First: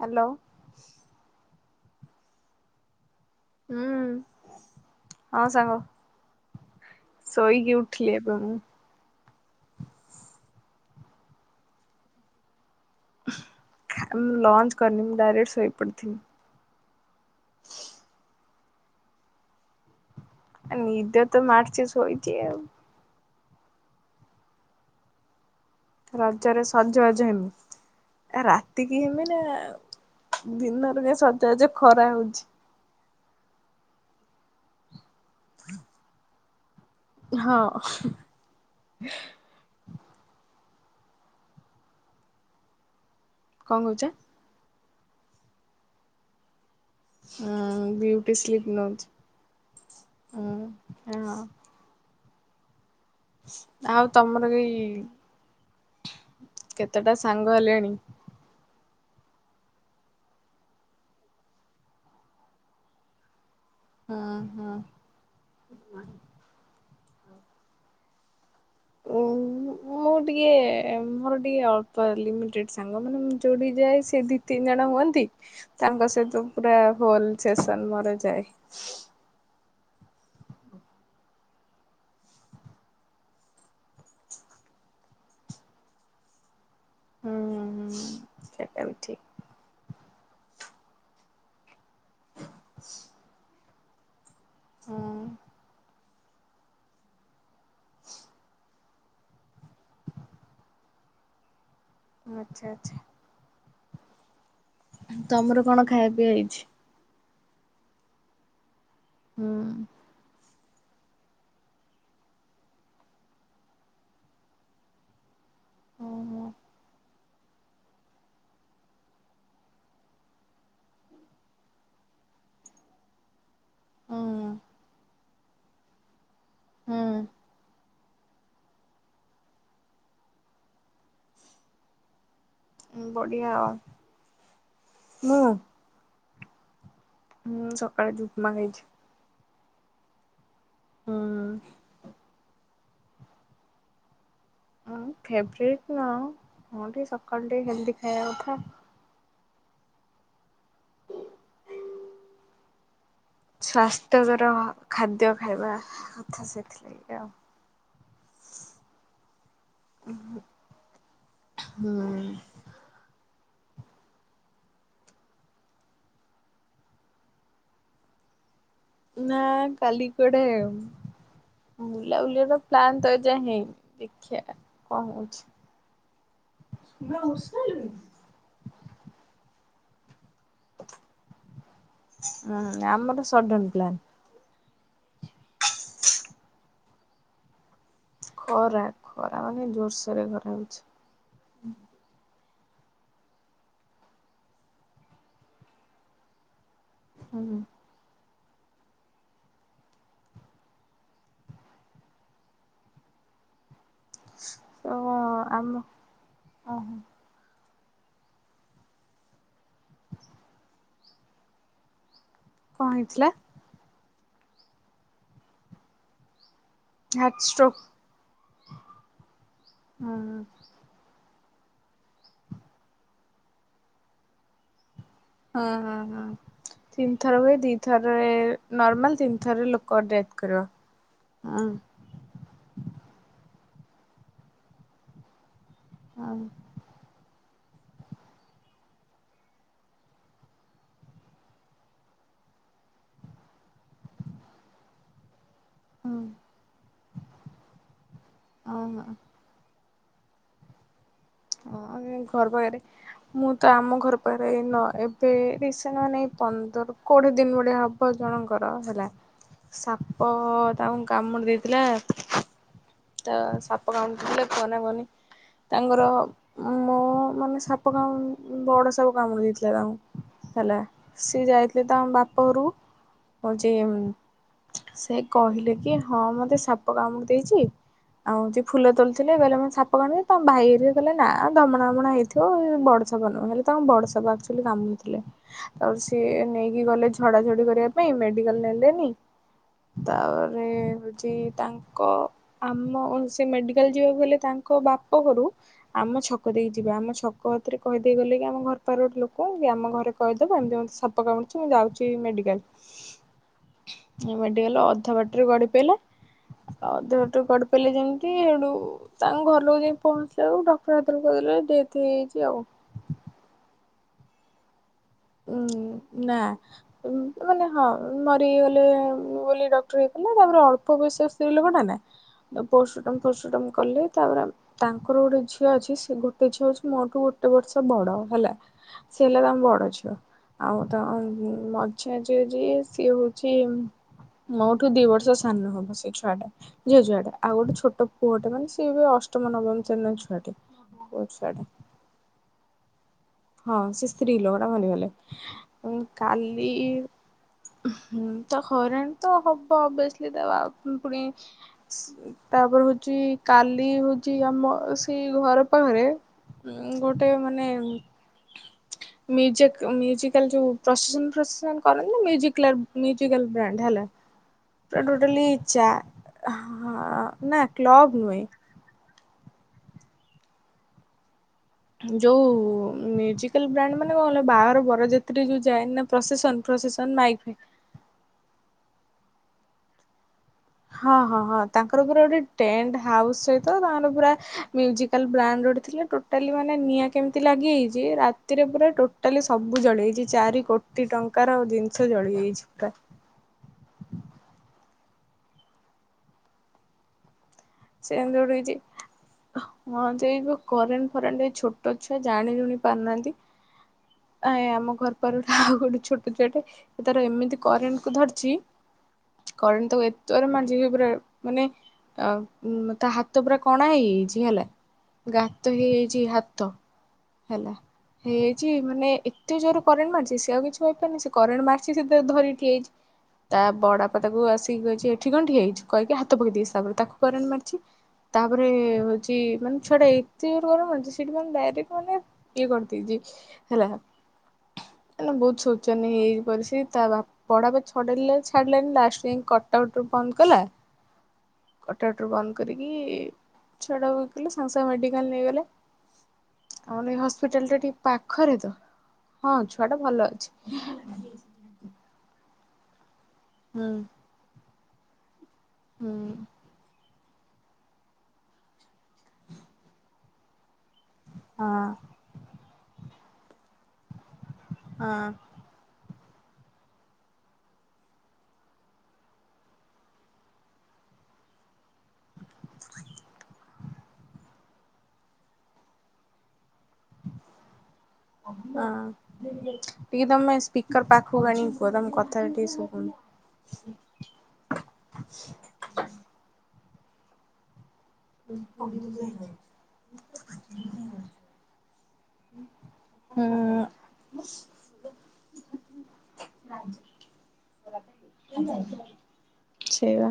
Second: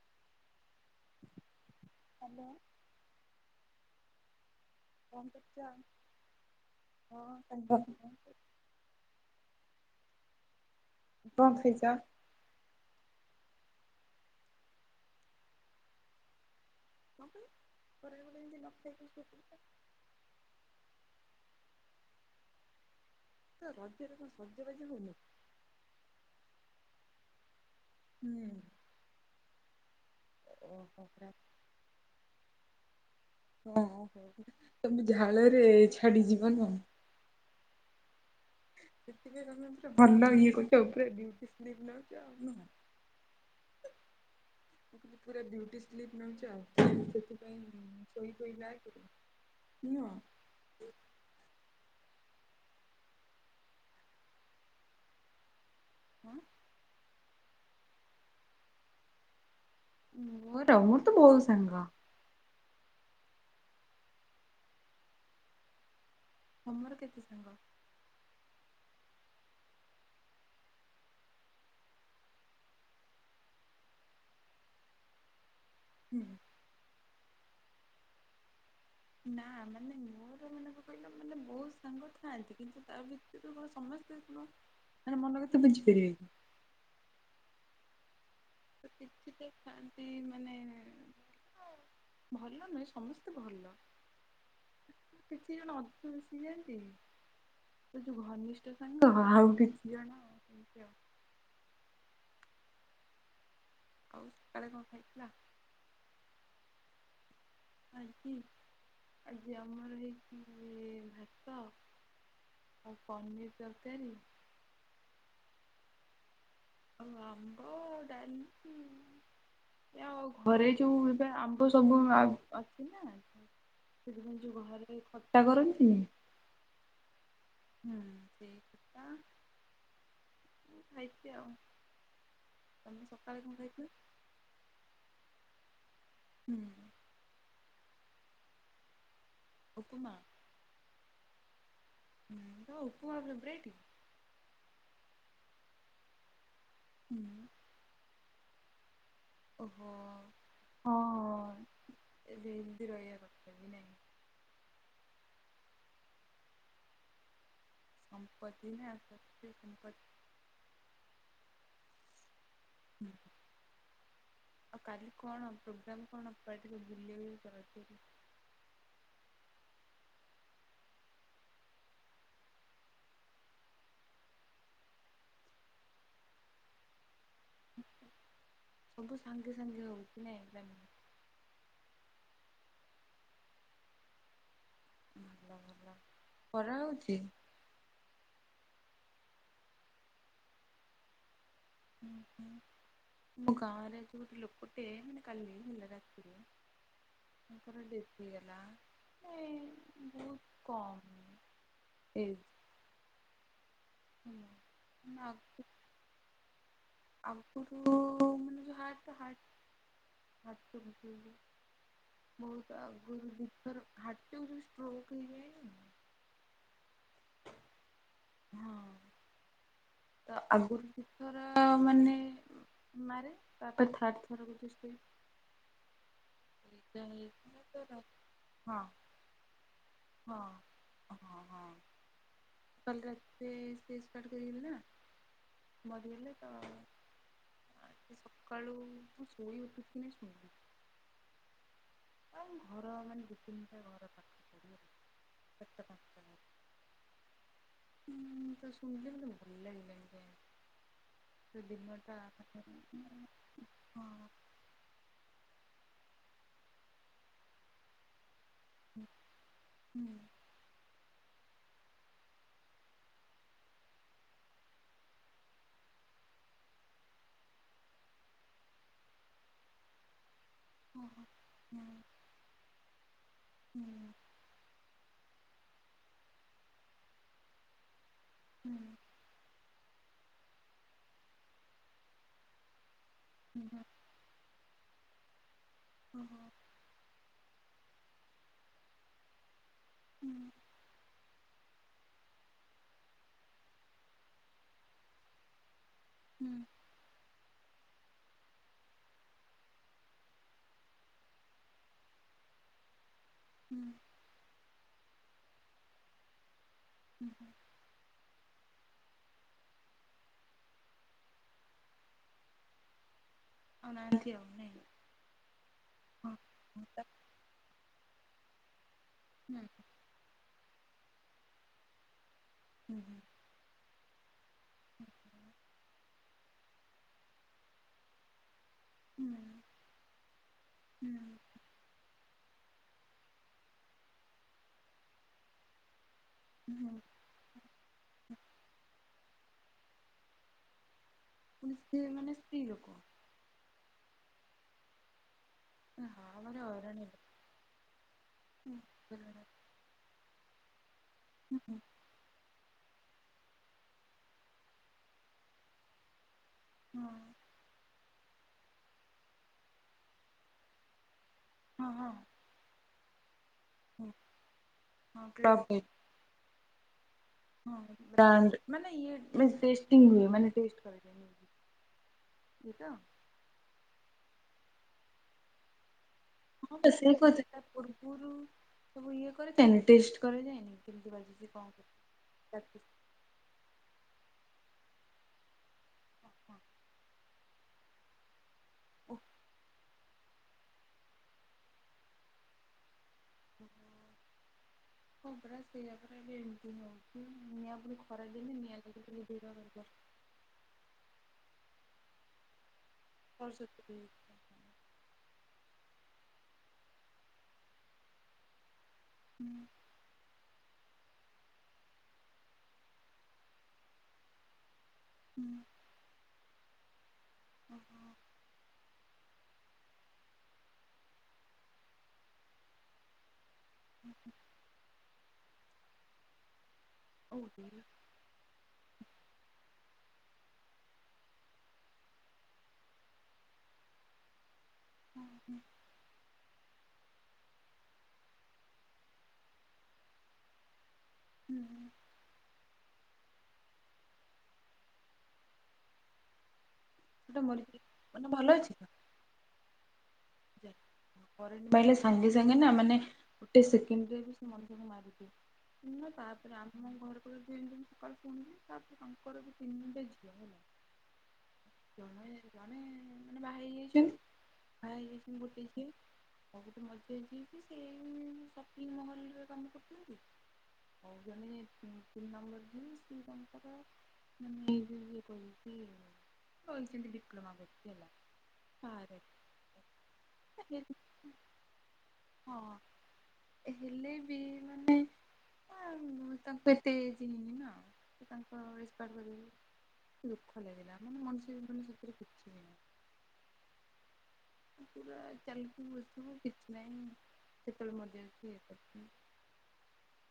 Hello. Hello. ହୁଁ। କଣ ହଁ କରୁଛ? ସାଙ୍ଗ ହଁ ସାଙ୍ଗ ଶୋଇକି କଣ ଉଠିଲି ଖାଇଛ? ଏବେ ମୁଁ। [unintelligible] ମୁଁ ଲଞ୍ଚ କରିନି ମୁଁ ଡାଇରେକ୍ଟ ଶୋଇ ପଡିଥିଲି। [inaudible] ନିଦ ତ ମାରଛି ଶୋଇଛି। ରଜରେ ଏ କଣ ସଜ୍ଜ ବାଜ ହଉନ? ରଜରେ ସଜବାଜ ହେମି ହୁଁ ଆ ରାତି କିି ହେମି ନା। ଦିନରୁ ଓହୋ କାଇଁ ପୁରା ସଜା ସଜ ଖରା ହଉଛି। ହଁ ହୋ ତମେ ଝାଳରେ ଛାଡିଯିବନ। ହଁ। ସେପାଇ କମେ ଭଲ ଇଏ କରୁଛ ଉପରେଉଛ ଆଉହଁ। କଣ କହୁଛ? ତ ପୁରା ଡୁଟି ସ୍ଲିପ୍ ନଉଛ ଆଉ। ସେଥିପାଇଁ ହଁ ଶୋଇ ବୁଟି ପଇଲା ସ୍ଲିପ ନଉଛି ନୁହଁ। ହଁ ହଁ। ଆଉ ତମର ଏଇ ହଁ କେତେଟା ସାଙ୍ଗ ହେଲେଣି? ମୋର ମୋର ତ ବହୁତ ସାଙ୍ଗ। ହଁ ହଁ। ତମର କେତେ ସାଙ୍ଗ? ଓ ମୁଁ ଟିକେ ମୋର ଟିକେ ଅଳ୍ପ ଲିମିଟେ ସାଙ୍ଗ ମାନେ ମୁଁ ଯୋଡି ଯାଏ ସେ ତିନି ଜଣ ହୁଅନ୍ତି ତାଙ୍କ ହୁଁ ସହିତ ପୁରା ହୋଲ ସେସନ ମୋର ଯାଏ। ନା ମାନେ ମୋର ମାନେଙ୍କୁ କହିଲ ମାନେ ବହୁତ ସାଙ୍ଗ ଥାଆନ୍ତି କିନ୍ତୁ ତା ସମସ୍ତ ମଲେ ମନ କଥା ବୁଞ୍ଚି ପାରିବେ କି ହୁଁ ହୁଁ। ସେଟା ତ ବି ଠିକ୍ କିଛି ତ ଖାନ୍ତି ମାନେ। ଭଲ ନୁହେଁ ସମସ୍ତେ ଭଲ ହୁଁ କିଛି ଜଣ ଅ [unintelligible] ଆସିି ଯାଆନ୍ତିନି। ସେ ଯୋଉ ଘନିଷ୍ଠ ସାଙ୍ଗ ଆଉ କିଛି ଜଣ ଏମିତି ଆଉ। ହଁ ଆଚ୍ଛା ଆଚ୍ଛା। ଆଉ କାଳେ କଣ। ଖାଇଥିଲା ତମର କଣ ଖାଇଆ ପିଇଆ ହେଇଛି? ଆଜି ହୁଁ ଆଜି ଆମର ହେଇ ହୁଁ ହୁଁ ଇଏ ଭାତ ଆଉ ପନିର ତରକାରୀ। ଓ [unintelligible] ଆଉ ଆମ୍ବ, ଡାଲି। ଏ ଆଉ ଘରେ ଯୋଉ ଏବେ ଆମ୍ବ ସବୁ ଆଉ ଅଛି ନା। ସେଥିପାଇଁ ହୁଁ ଯୋଉ ଘରେ ଖଟା କରନ୍ତିନି। ହୁଁ। ହୁଁ ସେଇ ଖଟା। ଖାଇଛି ଆଉ। ତମେ ଉଁ ସକାଳେ କଣ ବଢିଆ ଆଉ ଖାଇଥିଲ? ମୁଁ। ହୁଁ। ମୁଁ ସକାଳେ ଆଜି ଉପମା ଖାଇଛି। ଉପମା। ହୁଁ। ହୁଁ ତମ ଉପମା ଫେବରେଟ। ଅ ଫେବରେଟ ନୁହ ହଁ ଟିକେ ହୁଁ ସକାଳୁ ଟିକେ ହେଲ୍ଦି ଖାଇବା କଥା। ଓହୋ ହଁ ଏବେ ହେଲ୍ଡି ରହିବା କଥା। ବି ନାଇଁ ସ୍ଵାସ୍ଥ୍ୟକର ଖାଦ୍ୟ ଖାଇବା କଥା ସେଥିଲାଗି ଆଉ। ସମ୍ପତ୍ତି ନା ସ୍ୱାସ୍ଥ୍ୟ ସମ୍ପତ୍ତି। ହୁଁ ହୁଁ। ହୁଁ। ଆଉ କାଲି କଣ ପ୍ରୋଗ୍ରାମ କଣ କୁଆଡ଼େ ଟିକେ ବୁଲିବାକୁ ଯିବାର ଅଛି ବୋଧେ? ନାଁ କାଲି କୁଆଡେ଼। ବୁଲାବୁଲି ର ପ୍ଲାନ୍ ତ ଏ ଯାଏଁ ହେଇନି ଦେଖିବା କଣ ହଉଛି। ସବୁ ସାଙ୍ଗେ ସାଙ୍ଗେ ହଉଛି ନାଇ ତା ଅ ହଁ ଆମର ସଡନ ପ୍ଲାନ୍। ଉଁ ଭଲ ଭଲ। ଖରା ହଉଛି? ଖରା ଖରା ମାନେ ଜୋରସୋରରେ ଖରା ହଉଛି। ହୁଁ ହୁଁ। ଆମ ଗାଁରେ ଏଠି ଗୋଟେ ଲୋକ ଟେ ମାନେ କାଲି ହେଲା ରାତିରେ ହୁଁ ତାଙ୍କର ଡେ ହେଇଗଲା [unintelligible] ବହୁତ୍ କମ୍ ଏଜ୍। ହେଲା। ତ କଣ ମାନେ ଆଗ ଆମ। ଓହୋ ଆଗରୁ ମାନେ ଯୋଉ ହାଟ ହାଟ। ହାଟ ଚୋକ [unintelligible] ବହୁତ କଣ ହେଇଥିଲା ଆଗରୁ ଦି ଥର ହାର୍ଟ ଚୋକ ଯୋଉ ଷ୍ଟ୍ରୋକ୍ ହେଇଯାଏନି। Heart stroke. ହଁ ତ ହୁଁ ଆଗରୁ ଦି ଥର ମାନେ ମାରେ ତାପରେ ଥାର୍ଡ଼ ଥରକୁ [inaudible] ହଁ ହଁ ହଁ। ଏଇଟା ତିନିଥର ହୁଏ ହେଇଥିଲା ତ ଦିଥରରେ ହଁ ନର୍ମାଲ ତିନି ଥରରେ ଲୋକ ଡେଥ ହଁ। କରିବ। ହଁ ହୁଁ। ହଁ। କାଲି ରାତି ସେ ଏକ୍ସପାଟ କରିଗଲେ ନା ହଁ ମରିଗଲେ ତ। ଏଇ ସକାଳୁ ମୁଁ ଶୋଇ ଉଠୁଥୁନେ [unintelligible] ଆଉ ଘର ମାନେ ଦିଇ ତିନଟା ଘର ପାଖା [inaudible] ସାତଟା। ହଁ। ହଁ ମୁଁ ତ ହଁ ହଁ। ଶୁଣିଲି ମତେ ଭଲ ଲାଗିଲାନି କାଇଁ। ସେ ହଁ ଦିନଟା ଏ ଘର ପାଖରେ ମାନେ ମୁଁ ତ ଆମ ହଁ ଘର ପାଖରେ ଏ ନ ଏ ବେ ରିସେଣ୍ଟ ମାନେ ଏଇ ପନ୍ଦର କୋଡ଼ିଏ ଦିନ ଭଳିଆ ହ ବ ଜଣଙ୍କର ହେଲା ହୁଁ ସାପ ତାଙ୍କୁ କାମୁଡ଼ି ଦେଇଥିଲା ତ ସାପ କାମୁଡ଼ି ଦେଇଥିଲା କୁହନା କୁହନି ତାଙ୍କର ମୋ ମାନେ ସାପ କାମୁ ଉଁ ବଡ଼ ସାପ କାମୁଡ଼ି ଦେଇଥିଲା ତାଙ୍କୁ ହେଲା ଓହୋ ସିଏ ଯାଇଥିଲେ ତାଙ୍କ ବାପ ଘରକୁ ହୋଉଚି ହୁଁ ସେ କହିଲେ କି ହଁ ମତେ ସାପ କାମୁଡ଼ି ଦେଇଚି ଆଉ ଯିଏ ହୁଁ ଫୁଲ ତୋଳୁଥିଲେ କହିଲେ ମତେ ସାପ କାମୁଡ଼ି ଦେଇଚି ତାଙ୍କ ଭାଇ ହେରିକା କହିଲେ ନା ଧମଣା ଫମଣା ହେଇଥିବ ବଡ଼ ଡ ସାପ ନୁହଁ ହୁଁ ହେଲେ ହୁଁ ତାଙ୍କୁ ବଡ଼ ସାପ ଆକ୍ଚୁଲି କାମୁଡ଼ିଥିଲେ ତାପରେ ସିଏ ଓହୋ ନେଇକି ଗଲେ ଝଡ଼ା ଝଡ଼ି କରିବା ପାଇଁ ମେଡ଼ିକାଲ ନେଲେନି ହୁଁ ତାପରେ ହୋଉଚି ତାଙ୍କ ଆମ ସେ ମେଡ଼ିକାଲ ଯିବାକୁ ଗଲେ ତାଙ୍କ ବାପ ଘରୁ ଆମ ହୁଁ ଛକ ଦେଇକି ଯିବେ ଆମ ଛ କତିରେ କହିଦେଇ ଗଲେ କି ଆମ ଘର ପାଖରେ ଗୋଟେ ଲୋକ କି ଆମ ଘରେ କହିଦେବ ଏମିତି ମତେ ସାପ କାମୁଡ଼ିଚି ମୁଁ ଯାଉଚି ମେଡ଼ିକାଲ [inaudible] ମେଡ଼ିକାଲ ଅଧା ବାଟରେ ଗଡ଼ି ପଇଲେ ଅଧା ହୁଁ ବାଟରେ ହୁଁ ଗଡିି଼ ପଇଲେ ଯେମତି ହେଟୁ ତାଙ୍କ ଘର ଲୋକ ଯାଇକି ପହଞ୍ଚିଲା ବେଳକୁ ଡକ୍ଟର ହେତଳୋକୁ କହିଦେଲେ ଡେଥ ହେଇଯାଇଚି ଆଉ। ଆଉ ନାହାଁନ୍ତି ଆଉ ନାଇଁ? ଉଁ ହଁ ନା ହଁ ମାନେ ଉଁ ହଁ ମରିଗଲେ ବୋଲି ହୁଁ ଡକ୍ ଟର୍ ଇଏ କଲେ ତାପରେ ଅଳ୍ପ ବୟସ ସ୍ତ୍ରୀ ଲୋକଟାନା ତ ହୁଁ ପୋଷ୍ଟମର୍ଟମ ଫୋଷ୍ଟମର୍ଟମ କଲେ ତାପରେ ଆମ ତାଙ୍କର ଗୋଟେ ଝିଅ ଅଛି ସେ ଗୋଟେ ଝିଅ ଅଛି ମୋଠୁ ଗୋଟେ ବର୍ଷ ବଡ଼ ହେଲା। ସିଏ ହୁଁ ହେଲା ତାଙ୍କ ବଡ଼ ଝିଅ ଆଉ ହୁଁ ତାଙ୍କ ଉଁ ମଝିଆ ଝିଅ ଯିଏ ସିଏ ହୋଉ ଚି ମୋଠୁ ଦି ବର୍ଷ ସାନ ହବ ସେଇ ଛୁଆଟା ହୁଁ ହୁଁ ଝିଅ ଛୁଆଟା ଆଉ ଗୋଟେ ଛୋଟ ପୁଅଟେ ମାନେ ସିଏ ଏବେ ଅଷ୍ଟମ ନବମ ଶ୍ରେଣୀର ଛୁଆଟେ ପୁଅ ଛୁଆ ପୁଣି ସିଏ ମାନେ ସ୍ତ୍ରୀ ଲୋକ? ହଁ ସେ ସ୍ତ୍ରୀ ଲୋକଟା ମରିଗଲେ ଅଁ ଭାରି କାଲି ହଇରାଣ ହେବେ ଉଁହୁଁ ତ ହଇରାଣ ତ ହବ ଅଭିଅସଲି ତା ବା ପୁଣି ହୁଁଉଁ। ସ୍ ତାପରେ ହୋଉଚି କାଲି ହୋଉଚି ଆମ ସେଇ ଘର ପାଖରେ ଉଁ ଗୋଟେ ମାନେ ମ୍ୟୁଜିକ୍ ମ୍ୟୁଜିକାଲ୍ ଯୋଉ ପ୍ରସେସନ ଫ୍ରସେସନ୍ କରନ୍ତି ନା ମୁଜିକ୍ଲାର ମ୍ୟୁଜିକାଲ୍ ବ୍ରାଣ୍ଡ ହେଲା ପୁରା ଟୋଟାଲି ଚା ହଁଅ ହଁ ବ୍ରାଣ୍ଡ ମାନେ ଇଏ ମାନେ ଟେଷ୍ଟିଙ୍ଗ୍ ହୁଏ ମାନେ ଟେଷ୍ଟ କରାଯାଏ। ଯୋଉ ଇଏ ତ। ହଁ ମ୍ୟୁଜିକାଲ ବ୍ରାଣ୍ଡ ମାନେ କଣ କହିଲ ବାହାଘର ବର ଯାତ୍ରୀରେ ଯୋଉ ଯାଏ ନା ପ୍ରସେସନ ପ୍ରସେସନ ମାଇକ୍ ଫାଇ ପୂର୍ବୁରୁ ସବୁ ଇଏ କରାଯାଏନି ଟେଷ୍ଟ କରାଯାଏନି? କେମିତି ହଁ ହଁ ବାଜିଛି ହଁ କଣ ତାଙ୍କର ପୁରା ଗୋଟେ କରିଛି। ଟେଣ୍ଟ୍ ହାଉସ୍ ସହିତ ତାଙ୍କର ପୁରା ମ୍ୟୁଜିକାଲ ବ୍ରାଣ୍ଡ ଗୋଟେ ଥିଲା ଟୋଟାଲି ମାନେ ନିଆଁ କେମତି ଲାଗିଯାଇଚି ରା ରାତିରେ ପୁରା ଟୋଟାଲି ସବୁ ଜଳିଯାଇଚି ଚାରି କୋଟି ଟଙ୍କାର ଜିନିଷ ଜଳିଯାଇଚି ପୁରା। ହଁ ପରା ସେଇଆ ପରା ଏବେ ଏମତି ହିଁ ହୋଉଚି ନିଆଁ ପୁଣି ଖରା ସେମିତି ଗୋଟେ ଦିନରେ ହେଇଛି ନିଆଁ ଲାଗିଲେ ଲିଭେଇବା ଭାରି କଷ୍ଟ। [unintelligible] କରେଣ୍ଟ ଫରେଣ୍ଟ ଏଇ ଛୋଟ ଛୁଆ ଜାଣି ଜୁଣି ପାରିନାହାନ୍ତି। ଅର୍ ସେତିକି ଆ ଏଇ ଆମ ଘର ପାଖରେ ଆଉ ଗୋଟେ ଛୋଟ ଛୁଆଟେ ସେ ତାର ଏମିତି କରେଣ୍ଟ କୁ ଧରଚି କରେଣ୍ଟ ତାକୁ ଏତେ ଜୋରରେ ମାରଚି ଯେ ପୁରା ମାନେ ଅ ଉଁ ତା ହାତ ପୁରା କଣା ହେଇଯାଇଚି ହେଲା ଗାତ ହେଇଯାଇଚି ହାତ ହେଲା ହେଇଯାଇଚି କି ମାନେ ଏତେ ଜୋରେ କରେଣ୍ଟ ମାରିଛି ସେ ଆଉ କିଛି କହିପାରନି ସେ କରେଣ୍ଟ ମାରିଛି ସେ ତାର ଧରିକି ଠିଆ ହେଇଛି। ତା ବଡ଼ବାପା ତାକୁ ଆସିକି କହିଛି ଏଠିି କଣ ଠିଆ ହେଇଛୁ କହିକି ହାତ ପକେଇ ଦେଇଛି ତା ଉପରେ ତାକୁ କରେଣ୍ଟ ଓହୋ। ମାରିଛି ତାପରେ ହଉଛି ମାନେ ଛୁଆଟା ଏତେ [unintelligible] କରୁନାହାନ୍ତି ସେଠି ମାନେ ଡାଇରେକ୍ଟ ମାନେ ଇଏ କରି ଦେଇଚି ହେଲା କାନା ଓହୋ। ବହୁତ ଶୌଚନ ହେଇ ପାରସୀ ତା ବା ପଢା ପ ଛଡ ଛାଡିଲାନି ଲାଷ୍ଟ ଯ କଟାଟ ବନ୍ଦ କଲା। ହୁଁ। କଟାଉଟ ବନ୍ଦ କରିକି ଛୁଆଟାକୁ ଇଏ କଲେ ସାଙ୍ଗେ ସାଙ୍ଗେ ମେଡ଼ିକାଲ ନେଇଗଲେ। ଆଉ ନେଇ ସେଟା ହସ୍ପିଟାଲଟା ମରିଚି ଟିକେ ମାନେ ଭଲ ପାଖରେ ତ ଅଛି? ହଁ ଛୁଆଟା ଭଲ ଅଛି। କରେଣ୍ଟ ମାଇଲେ ସାଙ୍ଗେ ସାଙ୍ଗେ ନା ମାନେ ଗୋଟେ ହୁଁ ସେକେଣ୍ଡରେ ବି ମଣିଷକୁ ମାରିଛିି ଶୁଣୁନ ହୁଁ ତାପରେ ଆମ ଆ ଘରକୁ ଦିନ ସକାଳେ ପୁଣିବି ତାପରେ ତାଙ୍କର ବି ତିନିଟା [unintelligible] ହଁ। ମାନେ ବାହା ହେଇଯାଇଛନ୍ତି ବା ହଁ ହେଇ [unintelligible] [unintelligible] ମରି ଯାଇଛିି ସେଇ ସପିଙ୍ଗ ମହଲରେ କାମ କରୁଛନ୍ତି। ହଉ ଜଣେ ତିନି ନମ୍ବର ଜିଏ ସିଏ ତାଙ୍କର [unintelligible] କରିଛନ୍ତି ଡିପ୍ଲୋମା କରିଛି ହେଲା। ବାହାରେ। ହଁ ଟିକେ ତମେ ସ୍ପିକର ପାଖକୁ ଆଣିକି କୁହ ତମ କ ହଁ ହେଲେ ସିଏ ମାନେ ଆ ତାଙ୍କୁ ଏତେ ଚିହ୍ନିନି ନା। ସେ ତାଙ୍କ ଇସପାୟାର କରିଗଲେ ଦୁଃଖ ଲାଗିଲା ମାନେ ମଣିଷ ଜୀବନ ସତରେ କିଛି ନାହିଁ। ହୁଁ। ପୁରା ଚାଲିକି ବସିବୁ କିଛି ନାହିଁ ସେତେବେଳେ ମଛି ଇଏ କରିଛି। ସେଇବା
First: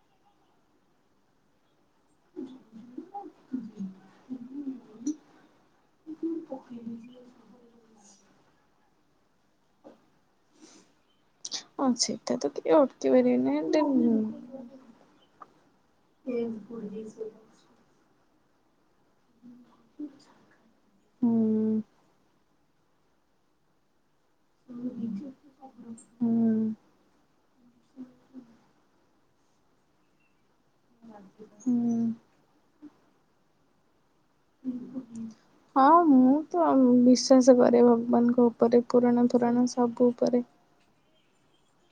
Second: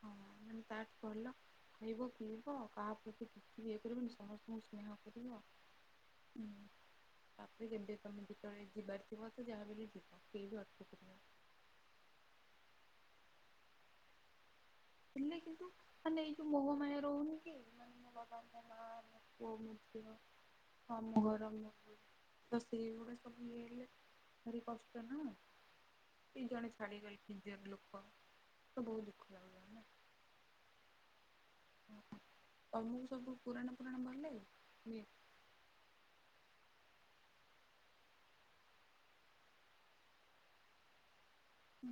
ହଁ ମାନେ ତାଠୁ ଭଲ ଖାଇବ ପିଇବା କାହା ପ୍ରତି କିଛି ଇଏ କରିବନି ସମସ୍ତଙ୍କୁ ସ୍ନେହ କରିବ। ହୁଁ ତାପରେ ଯେମିତି ତମେ ଯେତେବେଳେ ଯିବାର ଯିବ ତ ଯାହାହେଲେ ବି ଯିବ [unintelligible] ଅଁ ସେଟ ତ କିଏ ଅଟକେଇ ପାରିବେନି ଦେନ ଥିଲେ କିନ୍ତୁ ମାନେ ଏଇ ଯୋଉ ମୋହ ମୟା ରହୁନି କି ଓ ମଧ୍ୟ ମାମୁଁ ଘର [unintelligible] ହୁଁ ତ ସେଇ ଗୁଡା ସବୁ ଇଏ ହେଲେ ଭରି କଷ୍ଟ ନା କେଜଣେ ଛାଡ଼ି ଗଲେ ନିଜର୍ ଲୋକ ତ ବହୁତ ଦୁଖ ଲାଗେ। ହୁଁ। ତମକୁ ସବୁ ପୁରାଣ ଫୁରାଣ ଭଲ ଲାଗେ ଇଏ ହଁ ମୁଁ ତ ବିଶ୍ଵାସ କରେ ଭଗବାନଙ୍କ ଉପରେ ପୁରାଣା ଫୁରାଣ ସବୁ ଉପରେ। ହୁଁ।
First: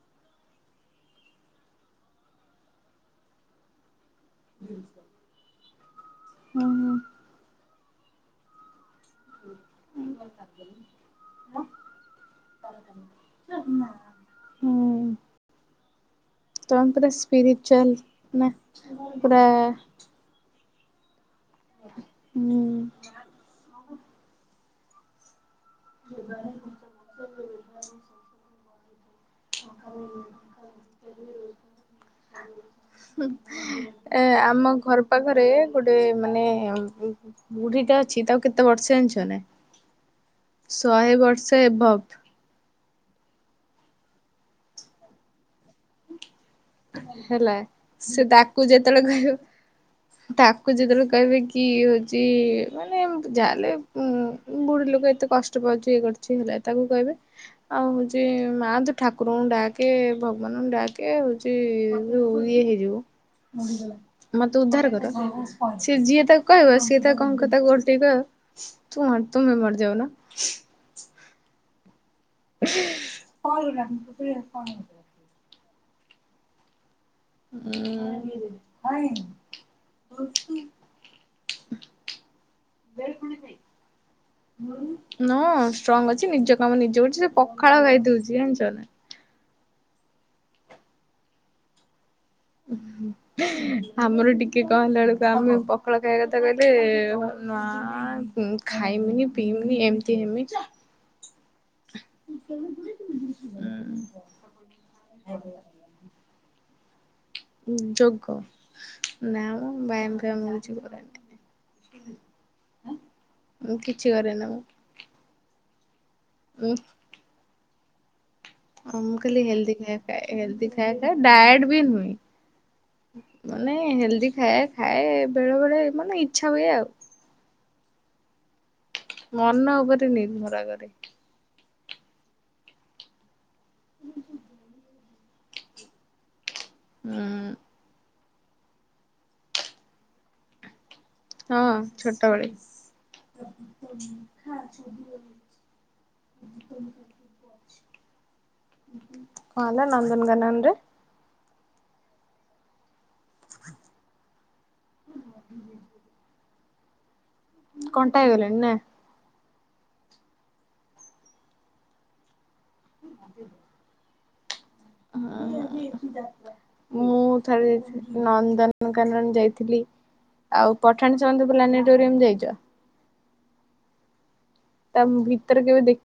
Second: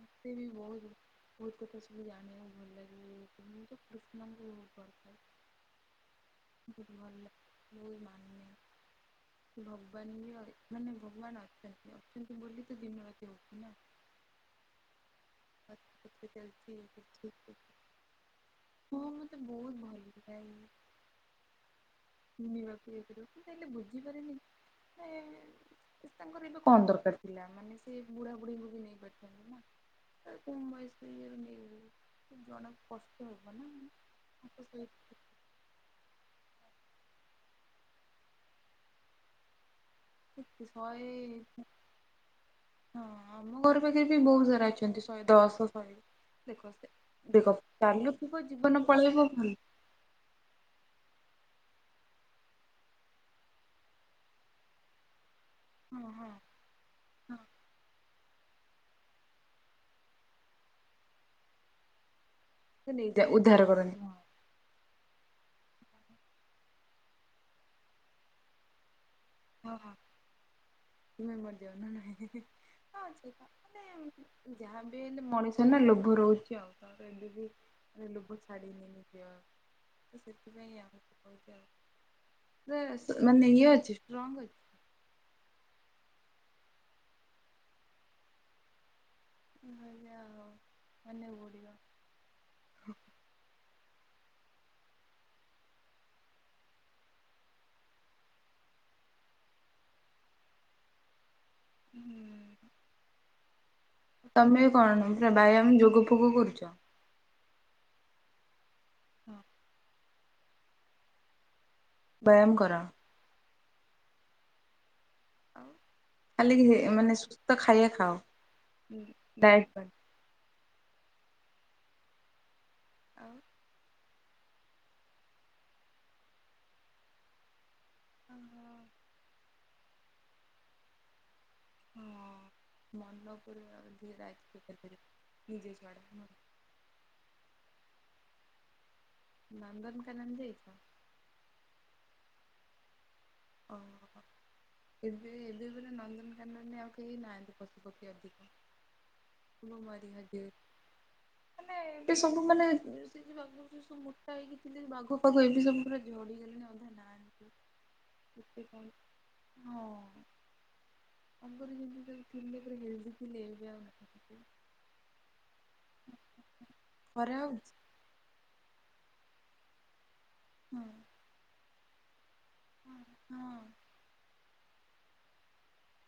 ମତେ ବି ବହୁତ ବହୁତ କଥା ସବୁ ଜାଣିବାକୁ ଭଲ ଲାଗେ ମୁଁ ତ କୃଷ୍ଣଙ୍କୁ ବହୁତ ଭଲ ପାଏ। [unintelligible] ହୁଁ ବହୁତ ଭଲ ଲାଗେ ବହୁତ ମାନେ ଭଗବାନ ବି [unintelligible] ମାନେ ଭଗବାନ ଅଛନ୍ତି ଅଛନ୍ତି ବୋଲି ତ ଦିନରାତି ହଉଛି ନା। ହୁଁ। [unintelligible] ତମେ ପୁରା ସ୍ପିରିିଚୁଆଲ ନା ହଁ ମତେ ବହୁତ ପୁରା ଭଲ ଲାଗେ ହୁଁ [unintelligible] ମୁଁ ତାହଲେ ବୁଝିପାରେନି ଆଏ ସେ ତାଙ୍କର ଏବେ କଣ ଦରକାର ଥିଲା ମାନେ ସେ ବୁଢା ବୁଢ଼ୀଙ୍କୁ ବି ନେଇ ପାରିଥାନ୍ତି ନା। କମ ବୟସ ଇଏରୁ ନେଇଗଲେ ଜଣକୁ କଷ୍ଟ ହବ ନା। ଏ ତାଙ୍କ ଆମ ସହିତ ଘର ପାଖ ରେ ଗୋଟେ ମାନେ ଉଁ ବୁଢୀଟା ଅଛି ତାକୁ କେତେ ବର୍ଷେ ଜାଣିଛ ନା? ଶହେ ବର୍ଷ ଏବଭବ। ହଁ ଆମ ଘର ପାଖରେ ବି ବହୁତ ସାରା ଅଛନ୍ତି ଶହେ ଦଶ ଶହେ ଦେଖ ଦେଖ ହେଲା ସେ ଚାଲୁଥିବ ତାକୁ ଜୀବନ ଯେତେବେଳେ ପଳେଇବ କହିବ ଭଲ ତାକୁ ଯେତେବେଳେ କହିବେ କି ହଉଛି ମାନେ ଯାହାଲେ ଉ ବୁଢୀ ଲୋକ ଏତେ କଷ୍ଟ ଟ ପାଉଛି ଇ ହଁ ହଁ କରୁଛି ହେଲେ ତାକୁ କହିବେ ହଁ ଆଉ ହଉଛି ମା ତ ଠାକୁରଙ୍କୁ ଡାକେ ଭଗବାନଙ୍କୁ ଡାକେ ହଉ। ସେ ଇଏ ସେ ନେଇଯା ଉଦ୍ଧାର କରନ୍ତି ହଁ ହେଇଯିବ। ମତେ ଉଦ୍ଧାର କର। ସିଏ ଯିଏ ତାକୁ କହିବ ସିଏ ତା କ କ ତାକୁ ଗୋ ଟ କହିବ। ତୁ ତୁମେ ମରଯାଉନା। ତୁମେ ମରି ଯାଉନ ହଁ ମାନେ ଯାହା ବି ମଣିଷ ନା ଲୋଭ ରହୁଛି ଆଉ। ତ ଏବେ ବି ଲୋଭ ଛାଡିନି ନିଜ ସେଥିପାଇଁ ଆ ମାନେ ଇଏ ଅଛି। ରଙ୍ଗ ହଁ ଷ୍ଟ୍ରଙ୍ଗ ଅଛି ନିଜ କାମ ନିଜ କରଛି ସେ ପଖାଳ ଖାଇଦଉଛି ଜାଣିଛ ନା। ଭଜା ହଉ ଧନ୍ୟ ଗୁଡ଼ିବା ହଁ। [unintelligible] ଆମର ଟିକେ କହିଲା ବେଳକୁ ଆମେ ପଖାଳ ଖାଇବା କଥା କହିଲେ ନା। ଖାଇମିନି ପିଇମିନି ଏମିତି ଏମିତି ହୁଁ [unintelligible] ତମେ କଣ ପ୍ରା ବ୍ୟାୟାମ ଯୋଗ ଫୋଗ କରୁଛ। ଯୋଗ ନା ମୁଁ ବୟାମ ଫୟମ ହେଉଛି କରେନି। ବ୍ୟାୟାମ କର। ମୁଁ କିଛି କରେ ନା ମୁଁ। ଆଉ ଖାଲି ମାନେ ସୁସ୍ଥ ଖାଇବା ଖାଅ ଡାଏଟ୍ ପାଇଁ। ହେଲଦୀ ଖାଇ ଡାଏଟ ବି ନୁହେଁ। ଆଉ। ମାନେ ହେଲ୍ଦି ଖାଏ ଖାଏ ବେଳେ ବେଳେ ମାନେ ଇଚ୍ଛା ହୁଏ ଆଉ। ଓହରି। ମନ ଉପରେ ନିର୍ଭର କରେ। ହଁ ମନ ନ ଉପରୁି ପଖାର କରିରି ଜେଛି ମ୍ୟାଡ଼ର ହୁଁ। ନନ୍ଦନକାନନ ଯାଇଛ? ହଁ ଛୋଟବେଳେ। ଓହ। ଏବେ ଏବେ ବୋଲେ ନନ୍ଦନକାନନୀ ଆଉ କେହି ନାହାଁନ୍ତି ପଶୁପକ୍ଷୀ ଅଧିକ। ସବୁ କଣିଲ ମରି ନନ୍ଦନ ହଜିବେ ଗନନି। ମାନେ ଏବେ ସବୁ ମାନେ ମୋଟା ହେଇକି ଥିଲି ବାଘ ପାଖ ଏ ବି ସବୁୁର ଝଡିଗଲେଣି ଅଧା ନାହାନ୍ତି। କଣ୍ଟା ହେଇଗଲାଣି େ ନା? କ ହଁ ତାଗର ଯେମିତି ଥିଲେ। ହଳଛି ଲେବଆ ହଁ ମୁଁ ଖରା ଥରେ ହଉଛି ଯାଇଥିଲ। ନନ୍ଦନକାନନ ଯାଇଥିଲି ଆଉ ହଁ ପଠାଣି ସାମନ୍ତ ପ୍ଲାନେଟୋରିୟମ ଯାଇଛ। ହଁ। ତା ଭିତରେ କେବେ ଦେଖ।